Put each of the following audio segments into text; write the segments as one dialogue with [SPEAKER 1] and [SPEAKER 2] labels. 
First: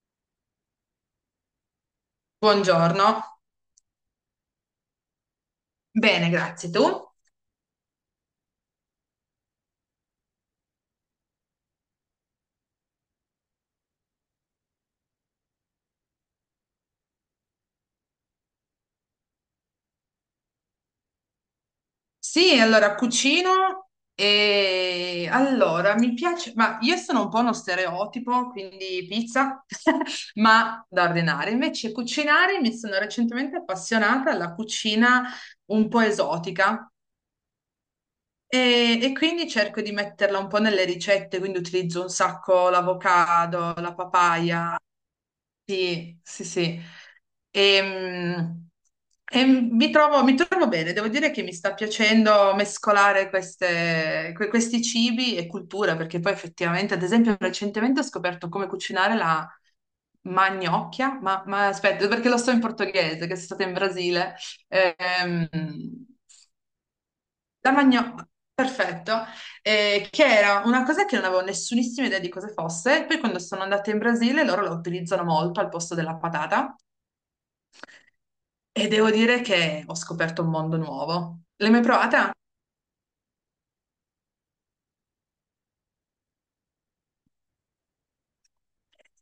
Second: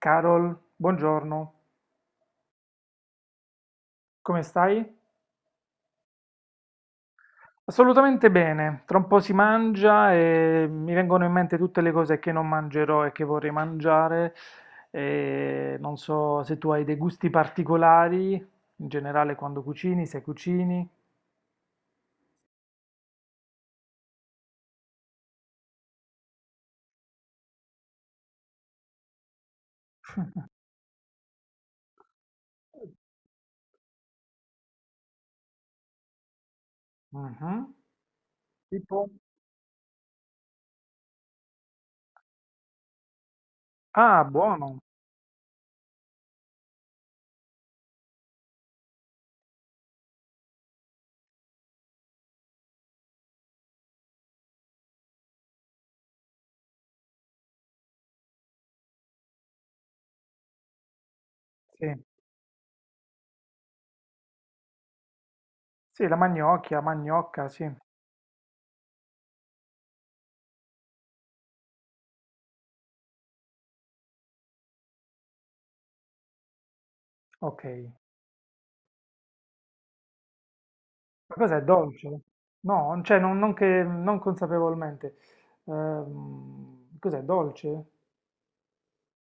[SPEAKER 1] Carol, buongiorno,
[SPEAKER 2] Buongiorno.
[SPEAKER 1] come stai?
[SPEAKER 2] Bene, grazie. Tu?
[SPEAKER 1] Assolutamente bene, tra un po' si mangia e mi vengono in mente tutte le cose che non mangerò e che vorrei mangiare. E non so se tu hai dei gusti particolari, in generale quando cucini, se cucini.
[SPEAKER 2] Sì, allora cucino e allora mi piace, ma io sono un po' uno stereotipo, quindi pizza, ma da ordinare. Invece cucinare, mi sono recentemente appassionata alla cucina un po' esotica
[SPEAKER 1] Mhm.
[SPEAKER 2] e,
[SPEAKER 1] Tipo?
[SPEAKER 2] e quindi cerco di metterla un po' nelle ricette, quindi utilizzo un sacco l'avocado, la
[SPEAKER 1] Ah,
[SPEAKER 2] papaya.
[SPEAKER 1] buono,
[SPEAKER 2] Sì, sì, sì. E, e mi trovo bene, devo dire che mi sta piacendo mescolare questi cibi e cultura, perché poi effettivamente, ad esempio, recentemente ho scoperto come cucinare la magnocchia, ma
[SPEAKER 1] sì.
[SPEAKER 2] aspetta, perché lo so in portoghese, che sono stata in Brasile. Ehm,
[SPEAKER 1] Sì, la magnocchia, magnocca, sì.
[SPEAKER 2] la magnocchia, perfetto, che era una cosa che non avevo nessunissima idea di cosa fosse, e poi quando sono andata in Brasile loro la utilizzano molto al posto della patata.
[SPEAKER 1] Ok.
[SPEAKER 2] E devo dire che ho scoperto un mondo
[SPEAKER 1] Ma
[SPEAKER 2] nuovo.
[SPEAKER 1] cos'è,
[SPEAKER 2] L'hai mai
[SPEAKER 1] dolce?
[SPEAKER 2] provata?
[SPEAKER 1] No, cioè non consapevolmente. Cos'è, dolce?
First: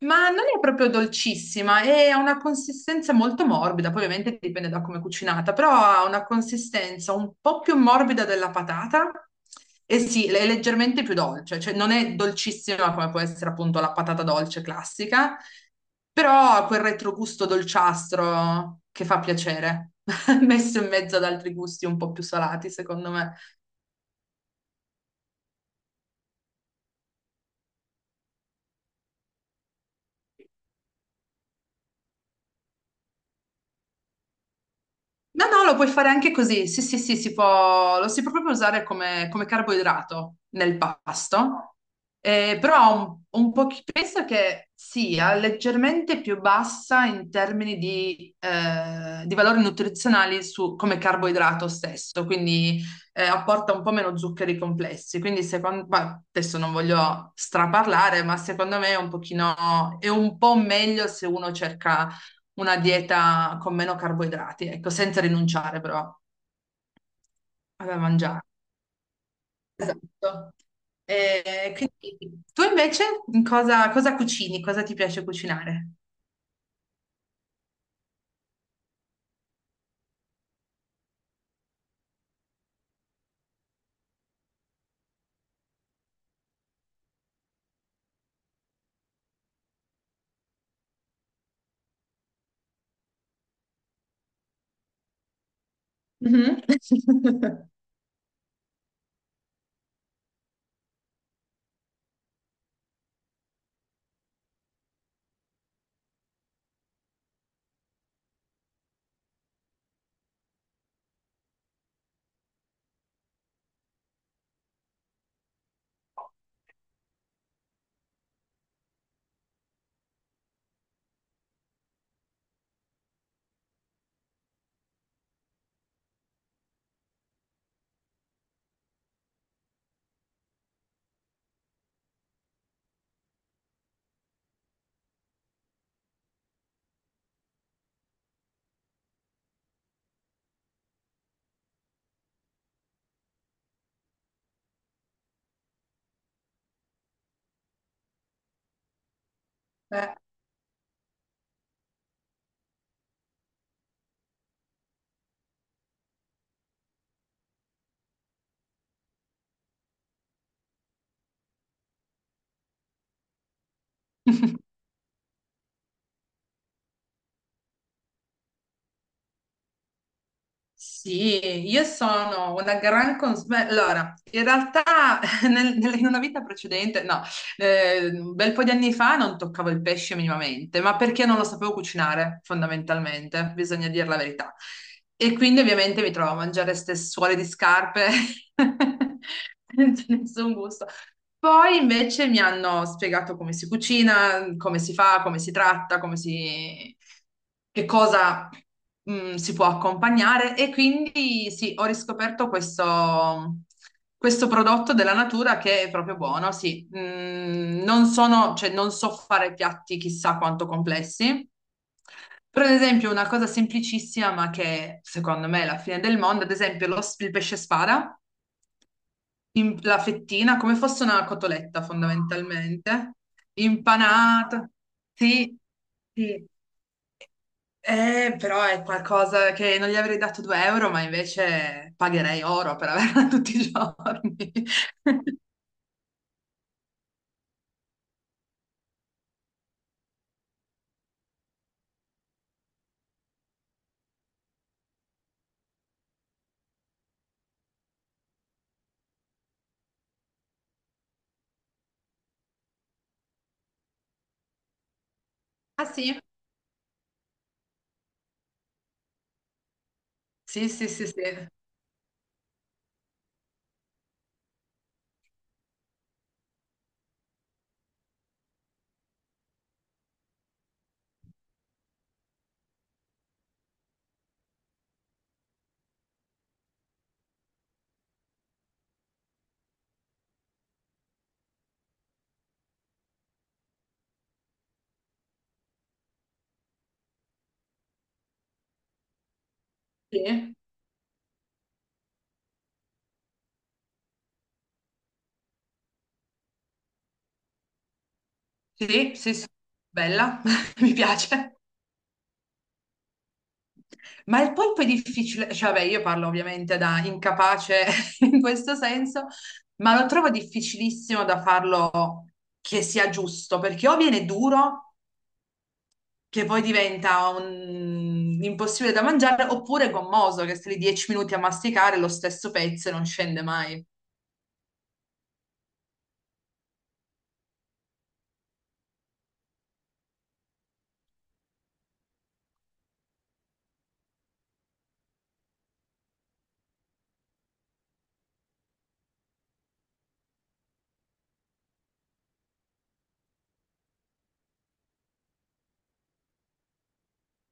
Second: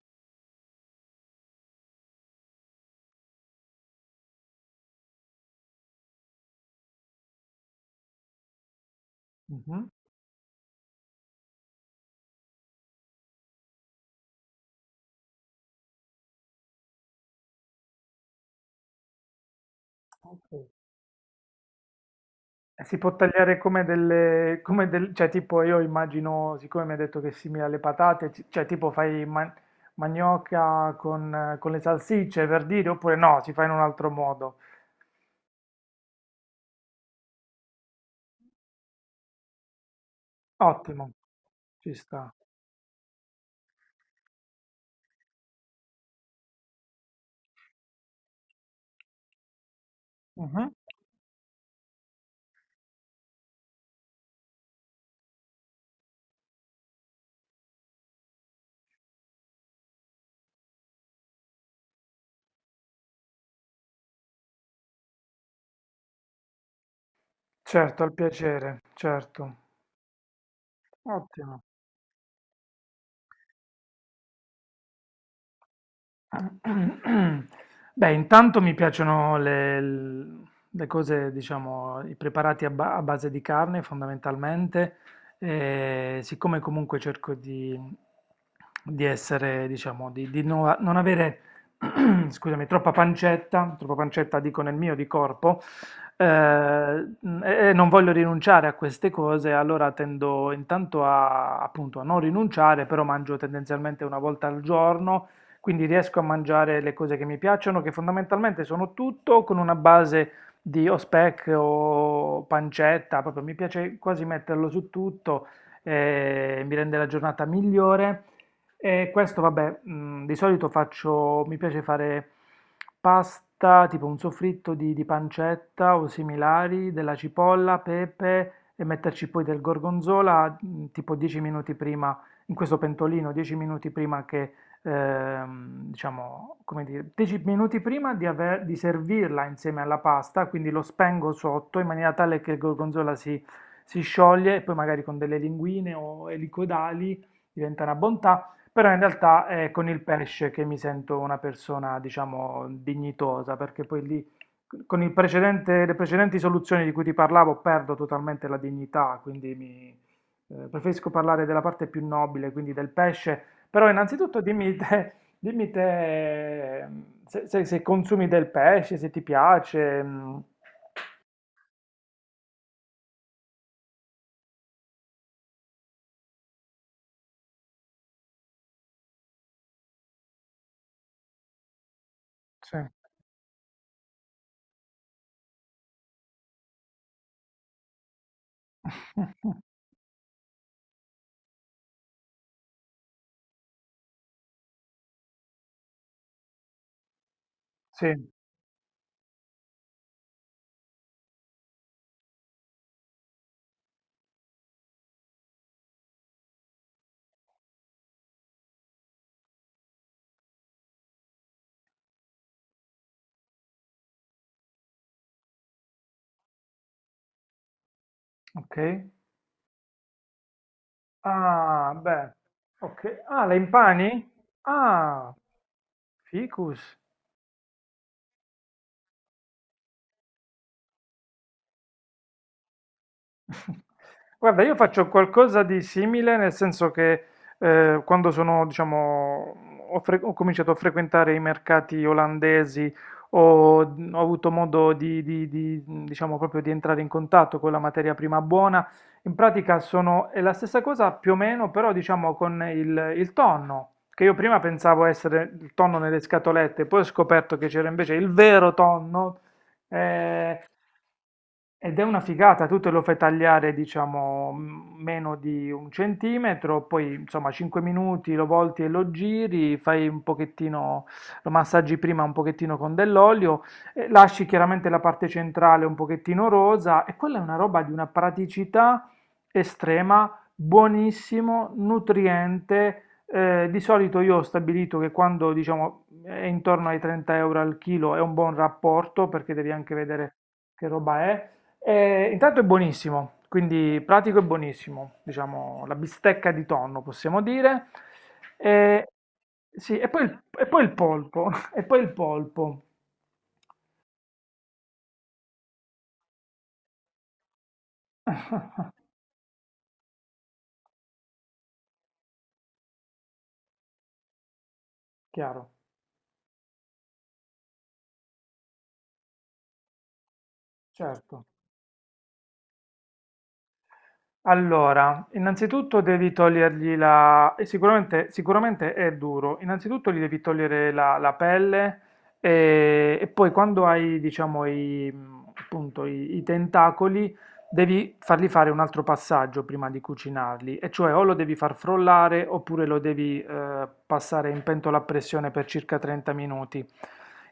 [SPEAKER 2] Ma non è proprio dolcissima e ha una consistenza molto morbida, poi ovviamente dipende da come è cucinata, però ha una consistenza un po' più morbida della patata
[SPEAKER 1] Mh-mh.
[SPEAKER 2] e sì, è leggermente più dolce, cioè non è dolcissima come può essere appunto la patata dolce classica, però ha quel retrogusto dolciastro che fa piacere,
[SPEAKER 1] Okay.
[SPEAKER 2] messo in mezzo ad altri gusti un po' più salati,
[SPEAKER 1] E si
[SPEAKER 2] secondo
[SPEAKER 1] può
[SPEAKER 2] me.
[SPEAKER 1] tagliare come delle come del cioè tipo io immagino, siccome mi hai detto che è simile alle patate, ci cioè tipo fai ma manioca con le salsicce per dire, oppure no, si fa in un altro modo.
[SPEAKER 2] No, no, lo puoi fare anche così. Sì, sì, sì, si può, lo si può proprio usare come, come carboidrato nel
[SPEAKER 1] Ottimo,
[SPEAKER 2] pasto.
[SPEAKER 1] ci sta.
[SPEAKER 2] Però ha un po' penso che sia leggermente più bassa in termini di valori nutrizionali
[SPEAKER 1] Mh-mh.
[SPEAKER 2] come carboidrato stesso, quindi apporta un po' meno zuccheri complessi. Quindi secondo, ma adesso non voglio straparlare, ma secondo me è un pochino, è un po' meglio se uno cerca una dieta con meno carboidrati, ecco, senza rinunciare però a
[SPEAKER 1] Certo, al
[SPEAKER 2] mangiare.
[SPEAKER 1] piacere, certo.
[SPEAKER 2] Esatto.
[SPEAKER 1] Ottimo.
[SPEAKER 2] E quindi tu invece in cosa, cosa cucini? Cosa ti piace cucinare?
[SPEAKER 1] Beh, intanto mi piacciono le cose, diciamo, i preparati a, a base di carne fondamentalmente, e siccome comunque cerco di essere, diciamo, di non avere, scusami, troppa pancetta dico nel mio di corpo, eh,
[SPEAKER 2] Mhm.
[SPEAKER 1] e non voglio rinunciare a queste cose, allora tendo intanto a, appunto, a non rinunciare, però mangio tendenzialmente una volta al giorno quindi riesco a mangiare le cose che mi piacciono, che fondamentalmente sono tutto con una base di o speck o pancetta, proprio mi piace quasi metterlo su tutto, mi rende la giornata migliore. E questo, vabbè, di solito faccio, mi piace fare pasta, tipo un soffritto di pancetta o similari, della cipolla, pepe e metterci poi del gorgonzola, tipo 10 minuti prima, in questo pentolino, 10 minuti prima che diciamo, come dire, 10 minuti prima di servirla insieme alla pasta, quindi lo spengo sotto in maniera tale che il gorgonzola si scioglie e poi magari con delle linguine o elicoidali diventa una bontà, però in realtà è con il
[SPEAKER 2] Eh,
[SPEAKER 1] pesce che mi sento una persona, diciamo, dignitosa, perché poi lì con il le precedenti soluzioni di cui ti parlavo perdo totalmente la dignità, quindi preferisco parlare della parte più nobile, quindi del pesce però innanzitutto dimmi te, se consumi del pesce, se ti piace. Mm.
[SPEAKER 2] sì, io sono una gran consulenza. Allora, in realtà in una vita precedente, no, un bel po' di anni fa non toccavo il pesce minimamente, ma perché non lo sapevo cucinare,
[SPEAKER 1] Sì.
[SPEAKER 2] fondamentalmente, bisogna dire la verità. E quindi ovviamente mi trovo a mangiare ste suole di scarpe senza nessun gusto. Poi invece mi hanno spiegato come si cucina, come si fa, come si tratta, come si... che
[SPEAKER 1] Sì,
[SPEAKER 2] cosa si può accompagnare e quindi sì, ho riscoperto questo, questo prodotto della natura che è proprio buono, sì. Mm, non sono, cioè, non so fare piatti chissà quanto complessi. Per esempio, una cosa semplicissima, ma che secondo me è la fine del mondo, ad esempio il pesce spada
[SPEAKER 1] ok.
[SPEAKER 2] la fettina come fosse una cotoletta
[SPEAKER 1] Ah, beh, ok.
[SPEAKER 2] fondamentalmente,
[SPEAKER 1] Ah, la impani?
[SPEAKER 2] impanata.
[SPEAKER 1] Ah,
[SPEAKER 2] Sì, sì.
[SPEAKER 1] ficus.
[SPEAKER 2] Però è qualcosa che non gli avrei dato 2 euro, ma invece pagherei oro per averla tutti i giorni.
[SPEAKER 1] Guarda, io faccio qualcosa di simile, nel senso che quando sono, diciamo, ho cominciato a frequentare i mercati olandesi, ho, ho avuto modo di, diciamo, proprio di entrare in contatto con la materia prima buona. In pratica sono, è la stessa cosa più o meno, però diciamo con il tonno, che io prima pensavo essere il
[SPEAKER 2] Ah
[SPEAKER 1] tonno
[SPEAKER 2] sì?
[SPEAKER 1] nelle scatolette, poi ho scoperto che c'era invece il vero tonno. eh,
[SPEAKER 2] Sì, sì, sì, sì.
[SPEAKER 1] Ed è una figata, tu te lo fai tagliare, diciamo, m- meno di un centimetro, poi insomma 5 minuti lo volti e lo giri, fai un pochettino, lo massaggi prima un pochettino con dell'olio, lasci chiaramente la parte centrale un pochettino rosa e quella è una roba di una praticità estrema, buonissimo, nutriente. Di solito io ho stabilito che quando diciamo è intorno ai 30 euro al chilo è un buon rapporto perché devi anche vedere
[SPEAKER 2] Sì,
[SPEAKER 1] che roba è. Intanto è buonissimo, quindi pratico e buonissimo, diciamo la bistecca di tonno possiamo dire. Eh,
[SPEAKER 2] sì, sì, sì.
[SPEAKER 1] sì,
[SPEAKER 2] Bella,
[SPEAKER 1] e poi il
[SPEAKER 2] mi
[SPEAKER 1] polpo,
[SPEAKER 2] piace.
[SPEAKER 1] e poi il polpo,
[SPEAKER 2] Ma il polpo è difficile, cioè vabbè, io parlo ovviamente da incapace in questo senso, ma lo trovo difficilissimo da farlo che sia giusto, perché o viene duro,
[SPEAKER 1] chiaro,
[SPEAKER 2] che poi diventa impossibile da mangiare, oppure gommoso, che stai lì 10 minuti a
[SPEAKER 1] certo.
[SPEAKER 2] masticare lo stesso pezzo e non scende mai.
[SPEAKER 1] Allora, innanzitutto devi togliergli la... e sicuramente, sicuramente è duro. Innanzitutto gli devi togliere la pelle e poi quando hai, diciamo, appunto, i tentacoli, devi fargli fare un altro passaggio prima di cucinarli. E cioè o lo devi far frollare oppure lo devi passare in pentola a pressione per circa 30 minuti.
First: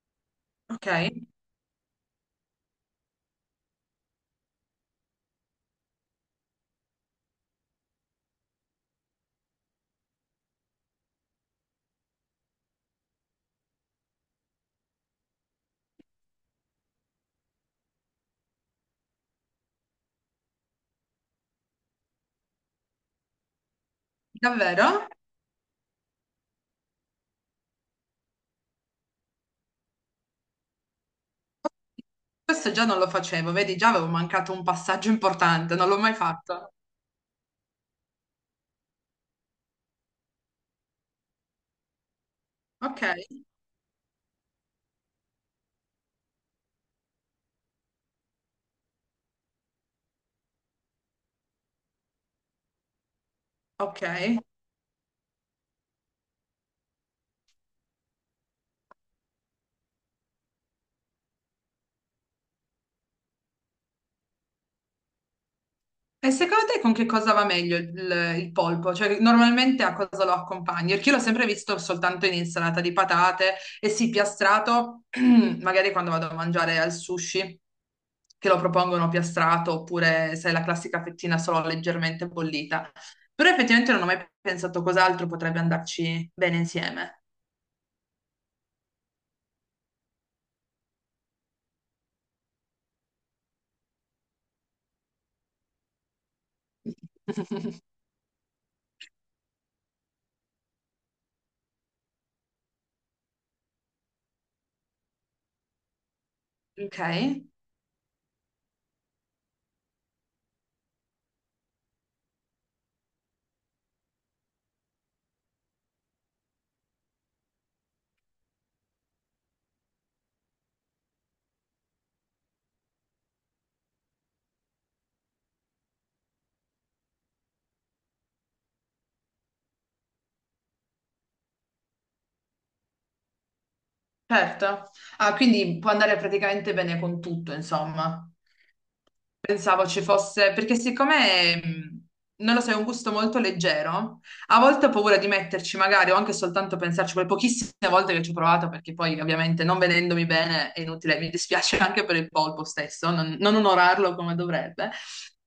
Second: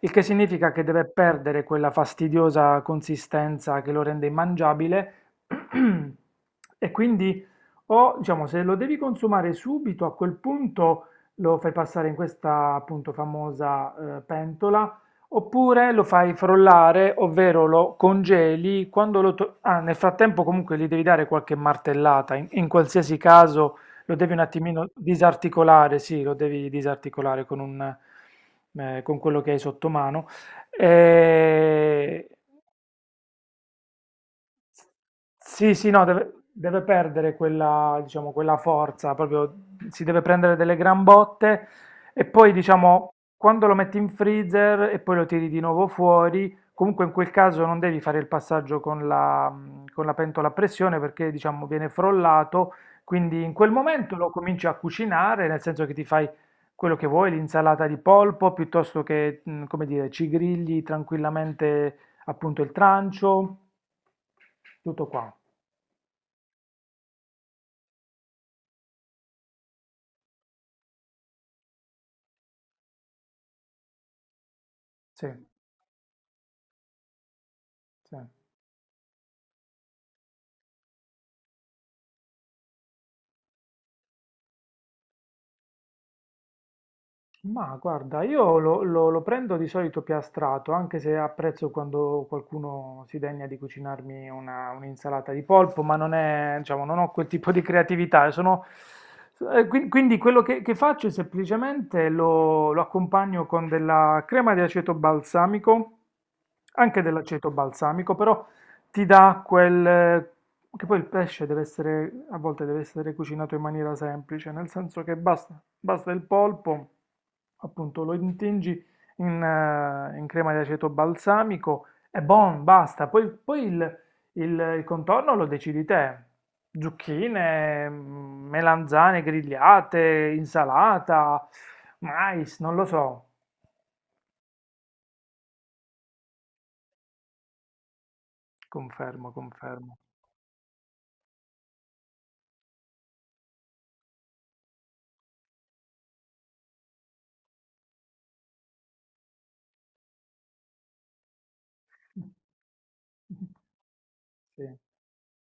[SPEAKER 1] Il che significa che deve
[SPEAKER 2] Ok?
[SPEAKER 1] perdere quella fastidiosa consistenza che lo rende immangiabile. E quindi o diciamo se lo devi consumare subito a quel punto lo fai passare in questa appunto famosa pentola oppure lo fai frollare, ovvero lo congeli quando nel frattempo comunque gli devi dare qualche martellata, in qualsiasi caso lo devi un attimino
[SPEAKER 2] Davvero?
[SPEAKER 1] disarticolare, sì, lo devi disarticolare con un con quello che hai sotto mano. Eh,
[SPEAKER 2] Questo già non lo facevo, vedi, già avevo mancato un passaggio importante, non
[SPEAKER 1] sì,
[SPEAKER 2] l'ho
[SPEAKER 1] no,
[SPEAKER 2] mai
[SPEAKER 1] deve,
[SPEAKER 2] fatto.
[SPEAKER 1] deve perdere quella, diciamo, quella forza, proprio si deve prendere delle gran botte e poi,
[SPEAKER 2] Ok,
[SPEAKER 1] diciamo, quando lo metti in freezer e poi lo tiri di nuovo fuori, comunque in quel caso non devi fare il passaggio con con la pentola a pressione perché, diciamo, viene frollato, quindi in quel
[SPEAKER 2] ok.
[SPEAKER 1] momento lo cominci a cucinare, nel senso che ti fai quello che vuoi, l'insalata di polpo, piuttosto che, come dire, ci grigli tranquillamente appunto il trancio. Tutto qua,
[SPEAKER 2] E secondo te con che cosa va meglio il polpo? Cioè, normalmente a cosa lo accompagni? Perché io l'ho sempre visto soltanto in insalata di patate e sì, piastrato,
[SPEAKER 1] sì,
[SPEAKER 2] magari quando vado a mangiare al sushi,
[SPEAKER 1] sì.
[SPEAKER 2] che lo propongono piastrato, oppure sai, la classica fettina solo leggermente bollita. Però effettivamente non ho mai pensato cos'altro potrebbe andarci bene insieme.
[SPEAKER 1] Ma guarda, io lo prendo di solito piastrato, anche se apprezzo quando qualcuno si degna di cucinarmi un'insalata di polpo, ma non è, diciamo, non ho quel tipo di creatività. Sono, quindi quello che faccio è semplicemente lo accompagno con della crema di aceto balsamico,
[SPEAKER 2] Ok,
[SPEAKER 1] anche dell'aceto balsamico, però ti dà quel, che poi il pesce deve essere, a volte deve essere cucinato in maniera semplice, nel senso che basta, basta il polpo, appunto lo intingi in crema di aceto balsamico e buon, basta. Poi, poi il contorno lo decidi te. Zucchine, melanzane grigliate, insalata, mais, non lo so.
[SPEAKER 2] certo. Ah, quindi può andare praticamente bene con tutto, insomma.
[SPEAKER 1] Confermo,
[SPEAKER 2] Pensavo
[SPEAKER 1] confermo.
[SPEAKER 2] ci fosse, perché siccome, non lo so, è un gusto molto leggero, a volte ho paura di metterci magari o anche soltanto pensarci, quelle pochissime volte che ci ho provato, perché poi ovviamente non vedendomi bene è inutile, mi dispiace anche per il polpo stesso, non, non onorarlo come
[SPEAKER 1] Sì.
[SPEAKER 2] dovrebbe.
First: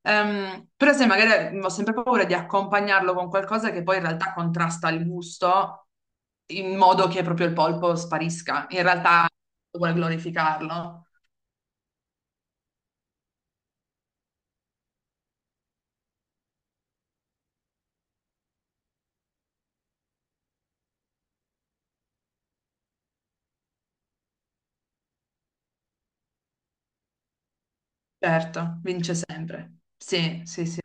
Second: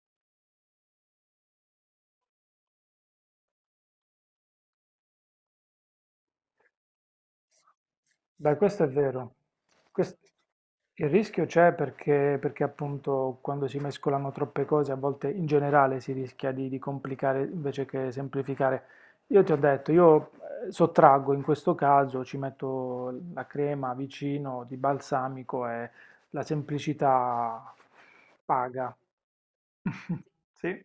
[SPEAKER 2] Però se magari mhmm, ho sempre paura di accompagnarlo con qualcosa che poi in realtà contrasta il gusto in modo che proprio il polpo
[SPEAKER 1] Beh,
[SPEAKER 2] sparisca. In
[SPEAKER 1] questo è
[SPEAKER 2] realtà
[SPEAKER 1] vero.
[SPEAKER 2] vuole
[SPEAKER 1] Quest-
[SPEAKER 2] glorificarlo.
[SPEAKER 1] Il rischio c'è perché, perché appunto quando si mescolano troppe cose, a volte in generale si rischia di complicare invece che semplificare. Io ti ho detto, io sottraggo in questo caso, ci metto la crema vicino di balsamico e la semplicità
[SPEAKER 2] Certo,
[SPEAKER 1] paga.
[SPEAKER 2] vince sempre. Sì, sì, sì.
[SPEAKER 1] Sì.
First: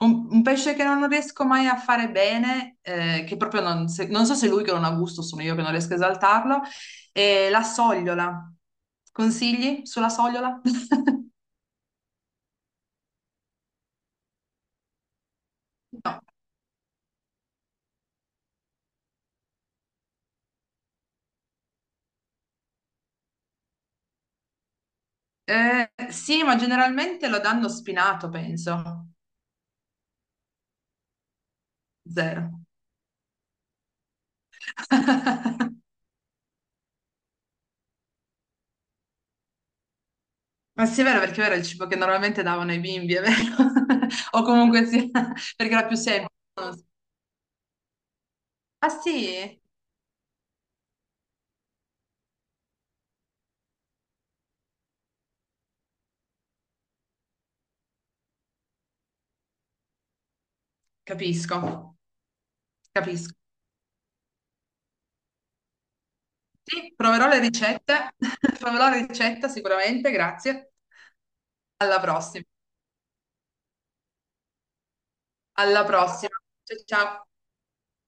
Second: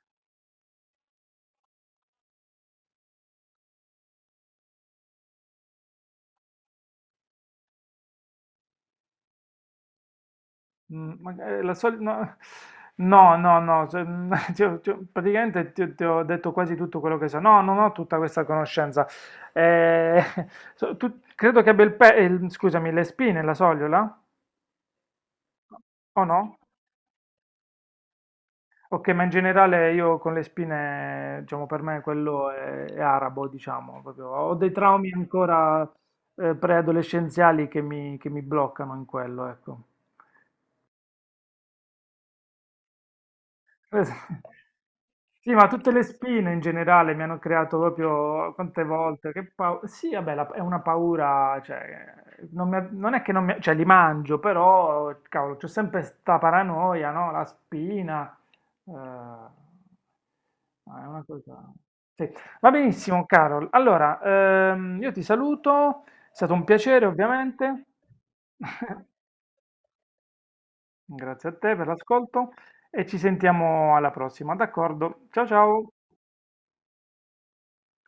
[SPEAKER 2] Un pesce che non riesco mai a fare bene, che proprio non, non so se è lui che non ha gusto, sono io che non riesco a esaltarlo, è la sogliola. Consigli sulla sogliola?
[SPEAKER 1] Mhmm, mag la soli no no, no, no, se mhmm, ti ho praticamente ti ho ti
[SPEAKER 2] No.
[SPEAKER 1] ho detto quasi tutto quello che so. No, non ho tutta questa conoscenza. Ehm, so tu credo che abbia il pe scusami, le spine la sogliola? O
[SPEAKER 2] Sì,
[SPEAKER 1] no?
[SPEAKER 2] ma generalmente lo danno spinato, penso.
[SPEAKER 1] Okay, ma in generale io con le spine, diciamo per me quello
[SPEAKER 2] Zero.
[SPEAKER 1] è arabo, diciamo, proprio ho dei traumi ancora, preadolescenziali che mi bloccano in quello, ecco.
[SPEAKER 2] Ma sì, è vero, perché era il cibo che normalmente davano ai bimbi, è vero?
[SPEAKER 1] Sì,
[SPEAKER 2] O comunque sì,
[SPEAKER 1] ma
[SPEAKER 2] perché era
[SPEAKER 1] tutte
[SPEAKER 2] più
[SPEAKER 1] le
[SPEAKER 2] semplice.
[SPEAKER 1] spine in generale mi hanno creato proprio quante
[SPEAKER 2] Ah
[SPEAKER 1] volte,
[SPEAKER 2] sì?
[SPEAKER 1] sì, vabbè, la- è una paura, cioè, non è che non mi, cioè, li mangio, però, cavolo, c'è sempre sta paranoia, no? La spina, ma è una cosa...
[SPEAKER 2] Capisco,
[SPEAKER 1] Sì. Va benissimo,
[SPEAKER 2] capisco.
[SPEAKER 1] Carol. Allora, io ti saluto, è stato un
[SPEAKER 2] Sì,
[SPEAKER 1] piacere,
[SPEAKER 2] proverò le
[SPEAKER 1] ovviamente.
[SPEAKER 2] ricette, proverò la ricetta sicuramente, grazie.
[SPEAKER 1] Grazie a te per
[SPEAKER 2] Alla prossima.
[SPEAKER 1] l'ascolto e ci sentiamo alla prossima, d'accordo? Ciao
[SPEAKER 2] Alla
[SPEAKER 1] ciao!
[SPEAKER 2] prossima. Ciao, ciao.